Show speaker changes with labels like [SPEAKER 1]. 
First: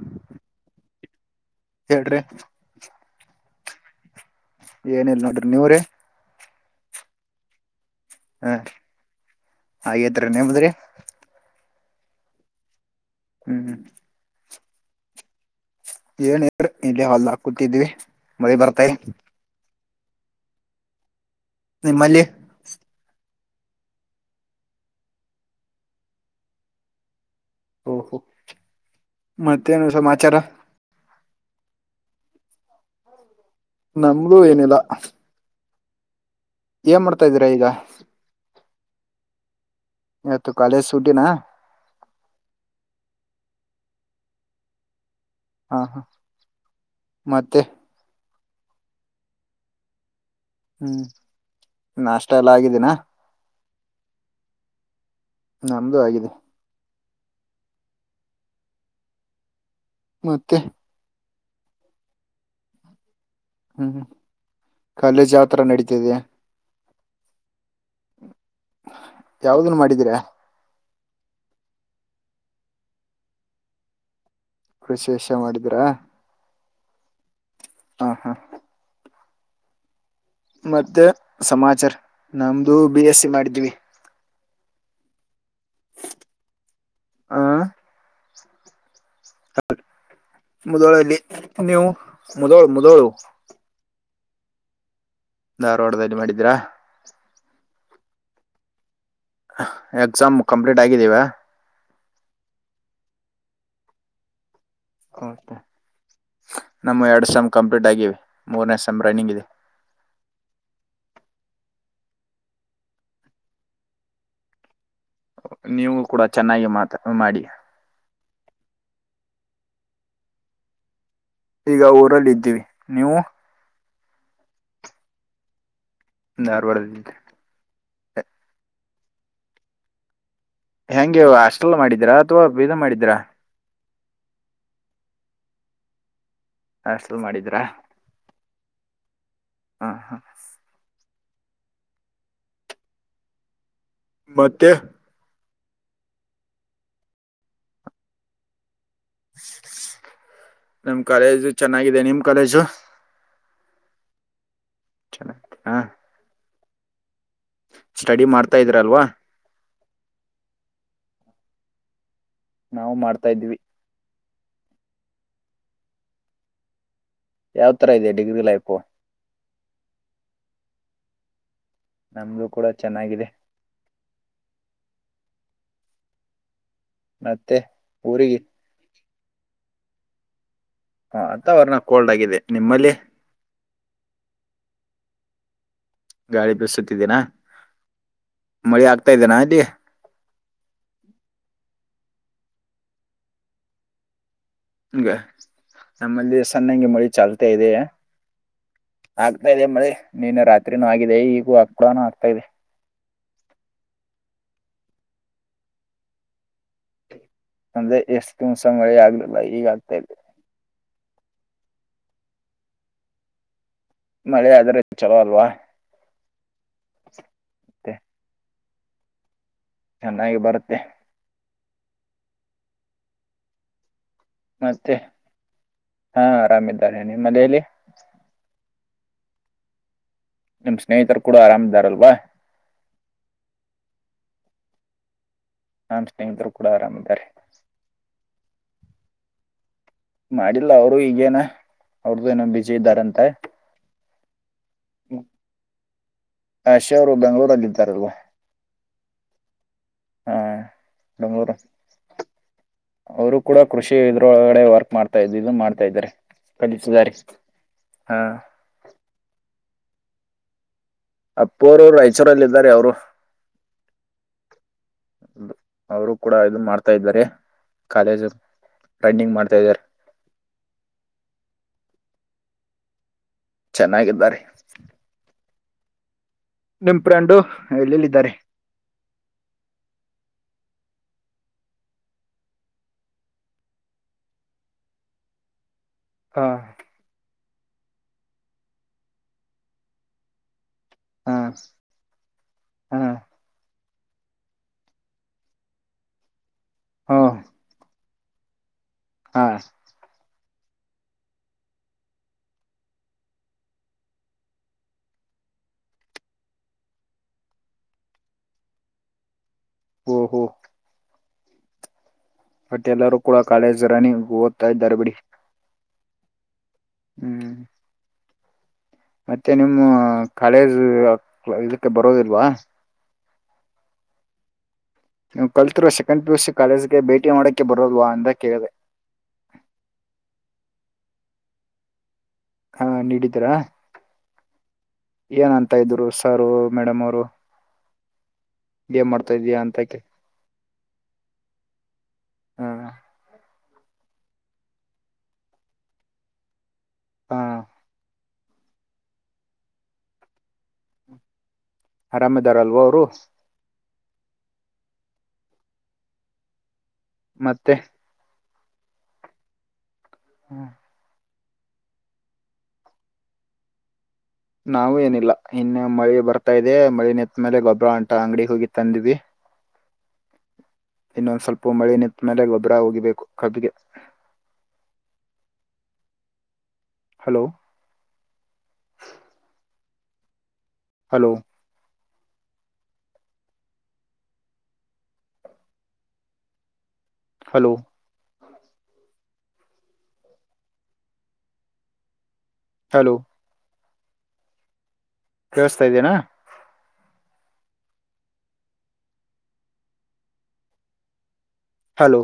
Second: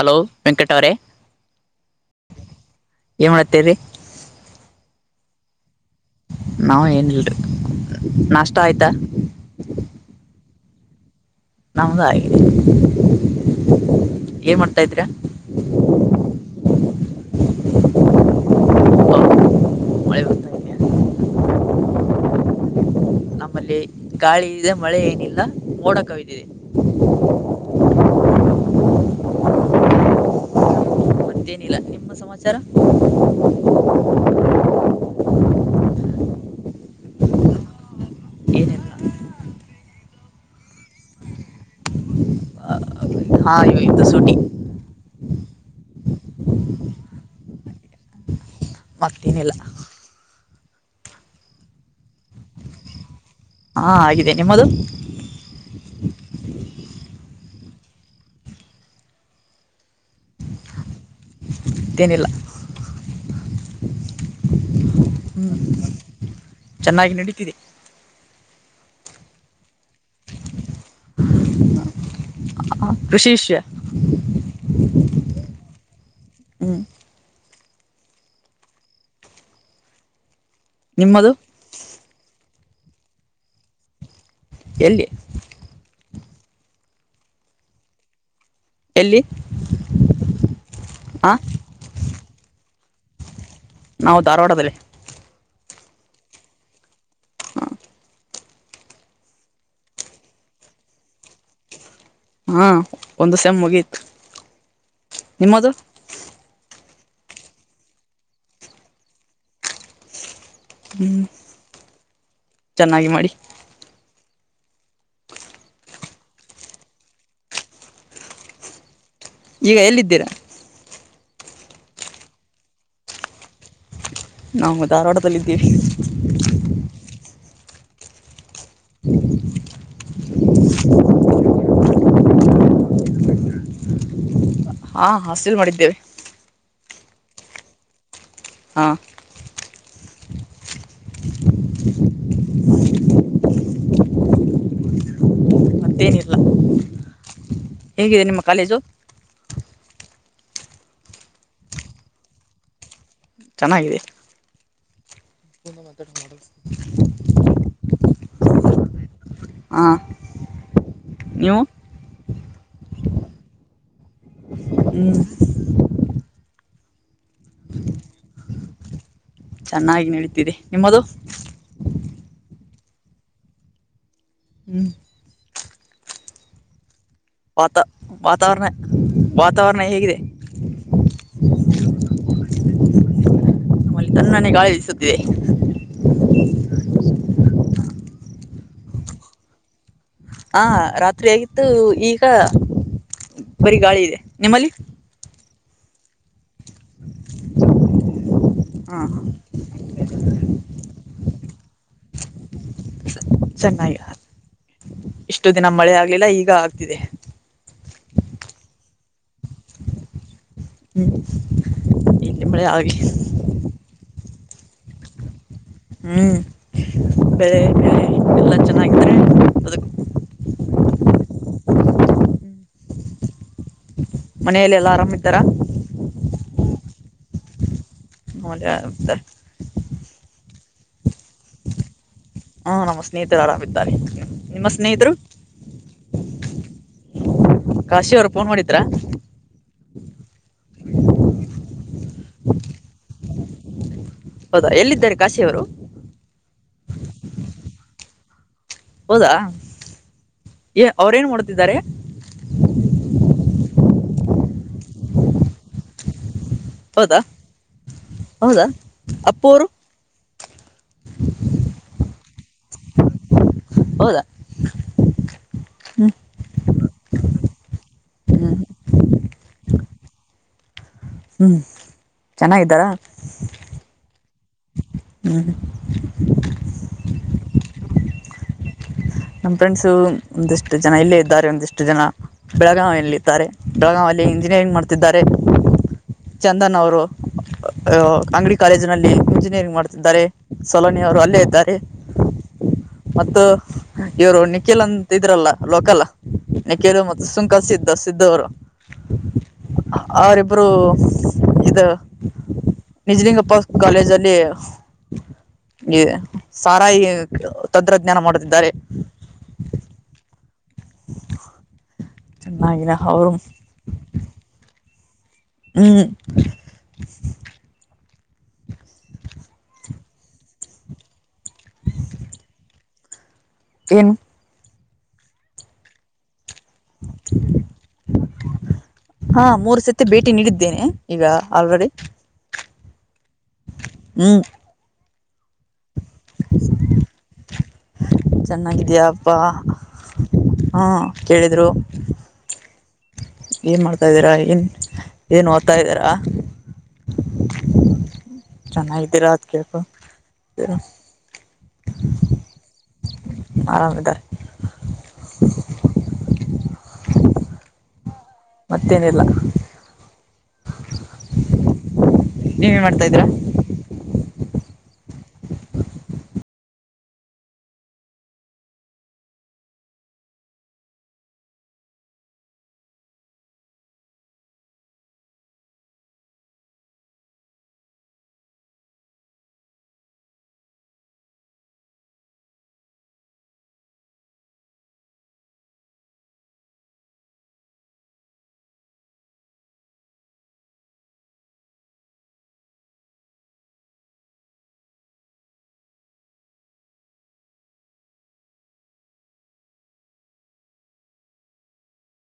[SPEAKER 1] Hello Venkata ಅವರೇ.
[SPEAKER 2] ಹೇಳಡ್ರಿ.
[SPEAKER 1] ಏನ ಮಾಡತ್ತಿ ರೀ.
[SPEAKER 2] ಏನಿಲ್ಲ ನೋಡ್ರಿ ನೀವರಿ.
[SPEAKER 1] ನಾವ ಏನ ಇಲ್ಲಡ್ರಿ
[SPEAKER 2] ಹ
[SPEAKER 1] ನಾಷ್ಟ ಆಯ್ತಾ.
[SPEAKER 2] ಹಾಗೇತ್ರಿ ನೇಮ್ಮದ್ರಿ.
[SPEAKER 1] ನಮ್ಮದು ಆಗಿದೆ
[SPEAKER 2] ಹ್ಮ್
[SPEAKER 1] ಏನ್ ಮಾಡ್ತಾ ಇದರಾ.
[SPEAKER 2] ಏನ ಇಲ್ಲಡ್ರಿ ಹೊಲದಾಗ ಕೂತಿದ್ವಿ ಮಳಿ ಬರ್ತಾ.
[SPEAKER 1] ಮಳೆ ಬರ್ತಾ ಇದೆಯಾ
[SPEAKER 2] ನಿಮ್ಮಲ್ಲಿ
[SPEAKER 1] ನಮ್ಮಲ್ಲಿ ಗಾಳಿಯಿದೆ ಮಳೆ ಏನಿಲ್ಲ ಮೂಡ ಕವಿದಿದೆ.
[SPEAKER 2] ಓಹೋ ಮತ್ತೇನು ಸಮಾಚಾರಾ.
[SPEAKER 1] ಮತ್ತೇನಿಲ್ಲಾ ನಿಮ್ಮ ಸಮಾಚಾರಾ.
[SPEAKER 2] ನಮ್ಮದು ಏನಿಲ್ಲಾ. ಏನ ಮಾಡ್ತಾ ಇದೀರಾ ಈಗಾ.
[SPEAKER 1] ಏನಿಲ್ಲ
[SPEAKER 2] ಇವತ್ತು ಕಾಲೇಜ್ ಸೂಟಿನಾ.
[SPEAKER 1] ಹಾ ಇವತ್ತು ಸೂಟಿ.
[SPEAKER 2] ಹಾ ಹಾ ಮತ್ತೆ
[SPEAKER 1] ಮತೇನಿಲ್ಲ
[SPEAKER 2] ಹ್ಮ್ ನಾಷ್ಟ ಎಲ್ಲಾ ಆಗಿದ್ದೇನಾ
[SPEAKER 1] ಹಾ ಆಗಿದೆ ನಿಮ್ಮದು
[SPEAKER 2] ನಮ್ದು ಆಗಿದೆ. ಮತ್ತೆ
[SPEAKER 1] ತ್ತೇನಿಲ್ಲ
[SPEAKER 2] ಹ್ಮ್ ಕಾಲೇಜ್ ಯಾವ್ ತರ ನಡೀತಿದೆ.
[SPEAKER 1] ಚೆನ್ನಾಗಿ ನಡೀತಿದೆ
[SPEAKER 2] ಯಾವ್ದನ್ ಮಾಡಿದೀರಾ.
[SPEAKER 1] ಕೃಷಿ ವಿಷ್ಯ
[SPEAKER 2] ಕೃಷಿ ವಿಷಯ ಮಾಡಿದ್ರಾ
[SPEAKER 1] ಹ್ಮ್
[SPEAKER 2] ಹಾ ಹಾ ಮತ್ತೆ
[SPEAKER 1] ನಿಮ್ಮದು
[SPEAKER 2] ಸಮಾಚಾರ ನಮ್ದು ಬಿ ಎಸ್ ಸಿ ಮಾಡಿದೀವಿ.
[SPEAKER 1] ಎಲ್ಲಿ
[SPEAKER 2] ಆ
[SPEAKER 1] ಎಲ್ಲಿ
[SPEAKER 2] ಮುದೋಳಲ್ಲಿ
[SPEAKER 1] ಹಾ
[SPEAKER 2] ನೀವು ಮುದೋಳು ಮುದೋಳು
[SPEAKER 1] ನಾವು ಧಾರವಾಡದಲ್ಲಿ
[SPEAKER 2] ಧಾರವಾಡದಲ್ಲಿ ಮಾಡಿದೀರಾ. ಎಕ್ಸಾಮ್ ಕಂಪ್ಲೀಟ್ ಆಗಿದ್ದೀವಾ.
[SPEAKER 1] ಹಾ ಒಂದು ಸೆಮ್ ಮುಗೀತು.
[SPEAKER 2] ಹ್ಮ್
[SPEAKER 1] ನಿಮ್ಮದು
[SPEAKER 2] ನಮ್ಮ ಎರಡ್ ಸೇಮ್ ಕಂಪ್ಲೀಟ್ ಆಗಿವೆ ಮೂರನೇ ಸೇಮ್ ರನ್ನಿಂಗ್ ಇದೆ.
[SPEAKER 1] ಹ್ಮ್ ಚೆನ್ನಾಗಿ ಮಾಡಿ
[SPEAKER 2] ನೀವು ಕೂಡ ಚೆನ್ನಾಗಿ ಮಾತ ಮಾಡಿ
[SPEAKER 1] ಈಗ ಎಲ್ಲಿದ್ದೀರಾ.
[SPEAKER 2] ಈಗ ಊರಲ್ಲಿ ಇದ್ದೀವಿ ನೀವು
[SPEAKER 1] ನಾವು ಧಾರವಾಡದಲ್ಲಿ ಇದ್ದೀವಿ.
[SPEAKER 2] ಧಾರವಾಡದಲ್ಲಿ ಹೆಂಗೆ ಹಾಸ್ಟೆಲ್ ಮಾಡಿದೀರಾ ಅಥವಾ ಬೀದ ಮಾಡಿದೀರಾ
[SPEAKER 1] ಹಾ ಹಾಸ್ಟೇಲ್ ಮಾಡಿದ್ದೇವೆ.
[SPEAKER 2] ಹಾಸ್ಟೇಲ್ ಮಾಡಿದ್ರಾ.
[SPEAKER 1] ಹಾ
[SPEAKER 2] ಹಾ ಹಾ ಮತ್ತೆ
[SPEAKER 1] ಮತ್ತೇನಿಲ್ಲ. ಹೇಗಿದೆ ನಿಮ್ಮ ಕಾಲೇಜು
[SPEAKER 2] ನಮ್ ಕಾಲೇಜು ಚೆನ್ನಾಗಿದೆ ನಿಮ್ ಕಾಲೇಜು
[SPEAKER 1] ಚೆನ್ನಾಗಿದೆ
[SPEAKER 2] ಚಲ [unintelligible]
[SPEAKER 1] ಕ್ರಿಕೆಟ್ ಮಾಡಡಲ್ [unintelligible]
[SPEAKER 2] ಸ್ಟಡಿ ಮಾಡ್ತಾ ಇದ್ರಲ್ವಾ
[SPEAKER 1] ಹ ನೀವು
[SPEAKER 2] ನಾವು ಮಾಡ್ತಾ ಇದೀವಿ.
[SPEAKER 1] ಹ್ಮ್
[SPEAKER 2] ಯಾವ್ ತರಾ ಇದೆ ಡಿಗ್ರಿ ಲೈಫು
[SPEAKER 1] ಚೆನ್ನಾಗಿ ನಡೀತಿದೆ ನಿಮ್ಮದು
[SPEAKER 2] ನಮ್ದು ಕೂಡ ಚೆನ್ನಾಗಿದೆ
[SPEAKER 1] ಹ್ಮ್
[SPEAKER 2] ಮತ್ತೆ
[SPEAKER 1] ವಾತ
[SPEAKER 2] ಊರಿಗೆ
[SPEAKER 1] ವಾತಾವರಣ ವಾತಾವರಣ ಹೇಗಿದೆ
[SPEAKER 2] ಹ ವಾತಾವರಣ ಕೋಲ್ಡ್ ಆಗಿದೆ ನಿಮ್ಮಲ್ಲಿ
[SPEAKER 1] ಆಲ್ಲಿ ತಣನೇ ಗಾಳಿಬಿಸುತ್ತಿದೆ
[SPEAKER 2] ಗಾಳಿ ಬಸುತ್ತಿದ್ದೀನಾ ಮಳೆ ಆಗ್ತಾ ಇದನಾ ಅಲ್ಲಿ
[SPEAKER 1] ಹ ರಾತ್ರಿ ಆಗಿತ್ತು ಈಗ ಬರಿ ಗಾಳಿ ಇದೆ ನಿಮ್ಮಲ್ಲಿ
[SPEAKER 2] ಈಗ ನಮ್ಮಲ್ಲಿ ಸನ್ನಂಗೆ ಮಳಿ ಚಲ್ತಾ ಇದೆ
[SPEAKER 1] ಹಾಂ
[SPEAKER 2] ಆಗ್ತಾ ಇದೆ ಮಳಿ ನೀನೇ ರಾತ್ರಿ ಹರಿ ಆಗಿದೆ ಈಗ ಹ ಆ ಕೂಡ ಆಗ್ತಾ ಇದೆ
[SPEAKER 1] ಚೆನ್ನಾಗಿ ಇಷ್ಟು ದಿನ ಮಳೆ ಆಗ್ಲಿಲ್ಲ ಈಗ ಆಗ್ತಿದೆ
[SPEAKER 2] ಅಂದ್ರೆ ಎಷ್ಟು ದಿವಸ ಮಳೆ ಆಗ್ಲಿಲ್ಲ ಈಗಾಆಗ್ತಲ್ಲಿ
[SPEAKER 1] ಹ್ಮ್ ಇಲ್ಲಿ ಮಳೆ ಆಗ್ಲಿ
[SPEAKER 2] ಮಳೆ ಆದ್ರೆ ಚಲೋ ಅಲ್ವಾ
[SPEAKER 1] ಹ್ಮ್ ಬೆಳೆ
[SPEAKER 2] ಮತ್ತೆ
[SPEAKER 1] ಬೆ ಎಲ್ಲ ಚೆನ್ನಾಗಿ
[SPEAKER 2] ಚೆನ್ನಾಗಿ ಬರುತ್ತೆ
[SPEAKER 1] ಮನಲೆ ಎಲ್ಲಾ
[SPEAKER 2] ಮತ್ತೆ
[SPEAKER 1] ಆರಾಮ್ ಇದ್ದಾರಾ
[SPEAKER 2] ಹಾ ಆರಾಮ್ ಇದ್ದಾರೆ ನಿಮ್ಮ ಮನೆಯಲ್ಲಿ
[SPEAKER 1] [unintelligible]
[SPEAKER 2] ನಿಮ್ ಸ್ನೇಹಿತರು ಕೂಡ ಆರಾಮ್ ಇದಾರಲ್ವಾ
[SPEAKER 1] ಹಾ ನಮ್ಮ ಸ್ನೇಹಿತರು ಆರಾಮಿದ್ದಾರೆ ನಿಮ್ಮ ಸ್ನೇಹಿತರು
[SPEAKER 2] ನಾನ್ ಸ್ನೇಹಿತರು ಕೂಡ ಆರಾಮ್ ಇದ್ದಾರೆ
[SPEAKER 1] ಕಾಶಿ ಅವರು ಫೋನ್ ಮಾಡಿದ್ರಾ
[SPEAKER 2] ಮಾಡಿಲ್ಲ ಅವರು ಈಗೇನ ಅವ್ರ್ದು ಏನೋ ಬಿಸಿ ಇದ್ದಾರಂತೆ
[SPEAKER 1] ಹೌದಾ ಎಲ್ಲಿದ್ದಾರೆ ಕಾಶಿಯವರು
[SPEAKER 2] ಹ ಕಾಶಿವ ಅವರು ಬೆಂಗಳೂರಲ್ಲಿ ಇದ್ದಾರಲ್ವಾ
[SPEAKER 1] ಹೌದಾ
[SPEAKER 2] ಹಾ
[SPEAKER 1] ಅವ್ರ ಏನ್
[SPEAKER 2] ಬೆಂಗಳೂರು
[SPEAKER 1] ಮಾಡುತ್ತಿದ್ದಾರೆ
[SPEAKER 2] ಅವರು ಕೂಡ ಕೃಷಿ ಇದ್ರೊಳಗಡೆ ವರ್ಕ್ ಮಾಡ್ತಾ ಇದನ್ನು ಮಾಡ್ತಾ ಇದ್ದಾರೆ ಕಲಿತಿದ್ದಾರೆ.
[SPEAKER 1] ಹೌದಾ
[SPEAKER 2] ಹಾ
[SPEAKER 1] ಹೌದಾ ಅಪ್ಪ ಅವರು
[SPEAKER 2] ಅಪ್ಪರು ರಾಯಚೂರಿನಲ್ಲಿ ಇದ್ದಾರೆ ಅವರು
[SPEAKER 1] ಹೌದಾ
[SPEAKER 2] ಅವರು
[SPEAKER 1] ಹ್ಮ್
[SPEAKER 2] ಕೂಡ ಇದು ಮಾಡ್ತಾ ಇದ್ದಾರೆ ಕಾಲೇಜು
[SPEAKER 1] ಹ್ಮ
[SPEAKER 2] ಪೆನ್ನಿಂಗ ಮಾಡ್ತಾ ಇದ್ದಾರೆ
[SPEAKER 1] ಹ್ಮ್ ಚೆನ್ನಾಗಿದ್ದಾರಾ
[SPEAKER 2] ಚೆನ್ನಾಗಿದ್ದಾರೆ
[SPEAKER 1] ಹ್ಮ
[SPEAKER 2] ನಿಮ್ಮ ಫ್ರೆಂಡು ಎಲ್ಲಿಎಲ್ಲಿದ್ದಾರೆ
[SPEAKER 1] ನಮ ಫ್ರೆಂಡ್ಸು ಒಂದಿಷ್ಟು ಜನ ಇಲ್ಲೇ ಇದ್ದಾರೆ ಒಂದಿಷ್ಟು ಜನ ಬೆಳಗಾವಿಯಲ್ಲಿದಾರೆ ಬೆಳಗಾವ ಅಲ್ಲಿ ಇಂಜಿನಿಯರಿಂಗ್ ಮಾಡ್ತಿದ್ದಾರೆ
[SPEAKER 2] ಹಾ
[SPEAKER 1] ಚಂದನ್ ಅವರು ಅ ಅಂಗಡಿ ಕಾಲೇಜ್ ನಲ್ಲಿ ಇಂಜಿನಿಯರಿಂಗ್ ಮಾಡ್ತಿದ್ದಾರೆ ಸೋಲೋನಿ ಅವರು
[SPEAKER 2] ಹಾ
[SPEAKER 1] ಅಲ್ಲೇ ಇದ್ದಾರೆ
[SPEAKER 2] ಹಾ
[SPEAKER 1] ಮತ್ತು ಇವ್ರು ನಿಖಿಲ್ ಅಂತ ಇದ್ರಲ್ಲ ಲೋಕಲ್ ನಿಖಿಲ್
[SPEAKER 2] ಹಾ
[SPEAKER 1] ಮತ್ತೆ ಸುಂಕ ಸಿದ್ದ ಸಿದ್ದು ಅವರು
[SPEAKER 2] ಹಾ
[SPEAKER 1] ಅವರಿಬ್ಬರು ಇದು ನಿಜಲಿಂಗಪ್ಪ ಕಾಲೇಜಲ್ಲಿ ಈ ಸಾರಾಯಿ ತಂತ್ರಜ್ಞಾನ ಮಾಡುತ್ತಿದ್ದಾರೆ.
[SPEAKER 2] ಓಹೋ ಬಟ್
[SPEAKER 1] ಚೆನ್ನಾಗಿನ
[SPEAKER 2] ಎಲ್ಲರೂ
[SPEAKER 1] ಅವರು
[SPEAKER 2] ಕೂಡ ಕಾಲೇಜ್ ರನ್ ಓದ್ತಾ ಇದ್ದಾರೆ ಬಿಡಿ.
[SPEAKER 1] ಹ್ಮ್
[SPEAKER 2] ಹ್ಮ್ ಮತ್ತೆ ನಿಮ್ಮ ಕಾಲೇಜ್ ಇದಕ್ಕೆ ಬರೋದಿಲ್ವಾ.
[SPEAKER 1] ಏನ್
[SPEAKER 2] ನೀವು ಕಲ್ತಿರೋ ಸೆಕೆಂಡ್ ಪಿ ಯು ಸಿ ಕಾಲೇಜಿಗೆ ಭೇಟಿ ಮಾಡೋಕ್ಕೆ ಬರೋಲ್ವ ಅಂತ ಕೇಳಿದೆ.
[SPEAKER 1] ಹಾ ಮೂರು ಸತಿ ಭೇಟಿ ನೀಡಿದ್ದೇನೆ ಈಗ ಆಲ್ರೆಡಿ.
[SPEAKER 2] ಹಾ ನೀಡಿದ್ದೀರಾ.
[SPEAKER 1] ಹ್ಮ್
[SPEAKER 2] ಏನ್ ಅಂತ ಇದ್ರು ಸಾರು ಮೇಡಮ್ ಅವರು. ಏನ್
[SPEAKER 1] ಚೆನ್ನಾಗಿದ್ಯಪ್ಪ
[SPEAKER 2] ಮಾಡ್ತಾ ಇದೀಯಾ ಅಂತ ಕೆ
[SPEAKER 1] ಹ್ ಕೇಳಿದರು.
[SPEAKER 2] ಹ
[SPEAKER 1] ಏನು ಮಾಡ್ತಾದ್ದೀರಾ ಏನ್ ಏನು ಓದ್ತಾದೀರಾ
[SPEAKER 2] ಹಾ
[SPEAKER 1] ಚೆನ್ನಾಗಿದ್ದೀರಾ ಅದು ಕೇಳ್
[SPEAKER 2] ಆರಾಮ್ ಇದಾರಲ್ವಾ ಅವರು
[SPEAKER 1] ಆರಾಮ್ ಇದ್ದಾರೆ.
[SPEAKER 2] ಮತ್ತೆ
[SPEAKER 1] ಮತ್ತೇನಿಲ್ಲ
[SPEAKER 2] ಹ್ಮ್
[SPEAKER 1] ನೀವ್ ಏನ್ ಮಾಡ್ತಾ ಇದ್ದೀರಾ.
[SPEAKER 2] ನಾವು ಏನಿಲ್ಲ ಇನ್ನು ಮಳೆ ಬರ್ತಾ ಇದೆ ಮಳಿ ನಿತ್ ಮೇಲೆ ಗೊಬ್ಬರ ಅಂಟ ಅಂಗಡಿ ಹೋಗಿ ತಂದ್ವಿ. ಇನ್ನೊಂದ್ ಸ್ವಲ್ಪ ಮಳೆ ನಿಂತ್ ಮೇಲೆ ಗೊಬ್ಬರ ಹೋಗಿಬೇಕು ಕಬ್ಬಗೆ ಹಲೋ ಹಲೋ ಹಲೋ ಹಲೋ ಕೇಳಸ್ತಾ ಇದೇನಾ. ಹಲೋ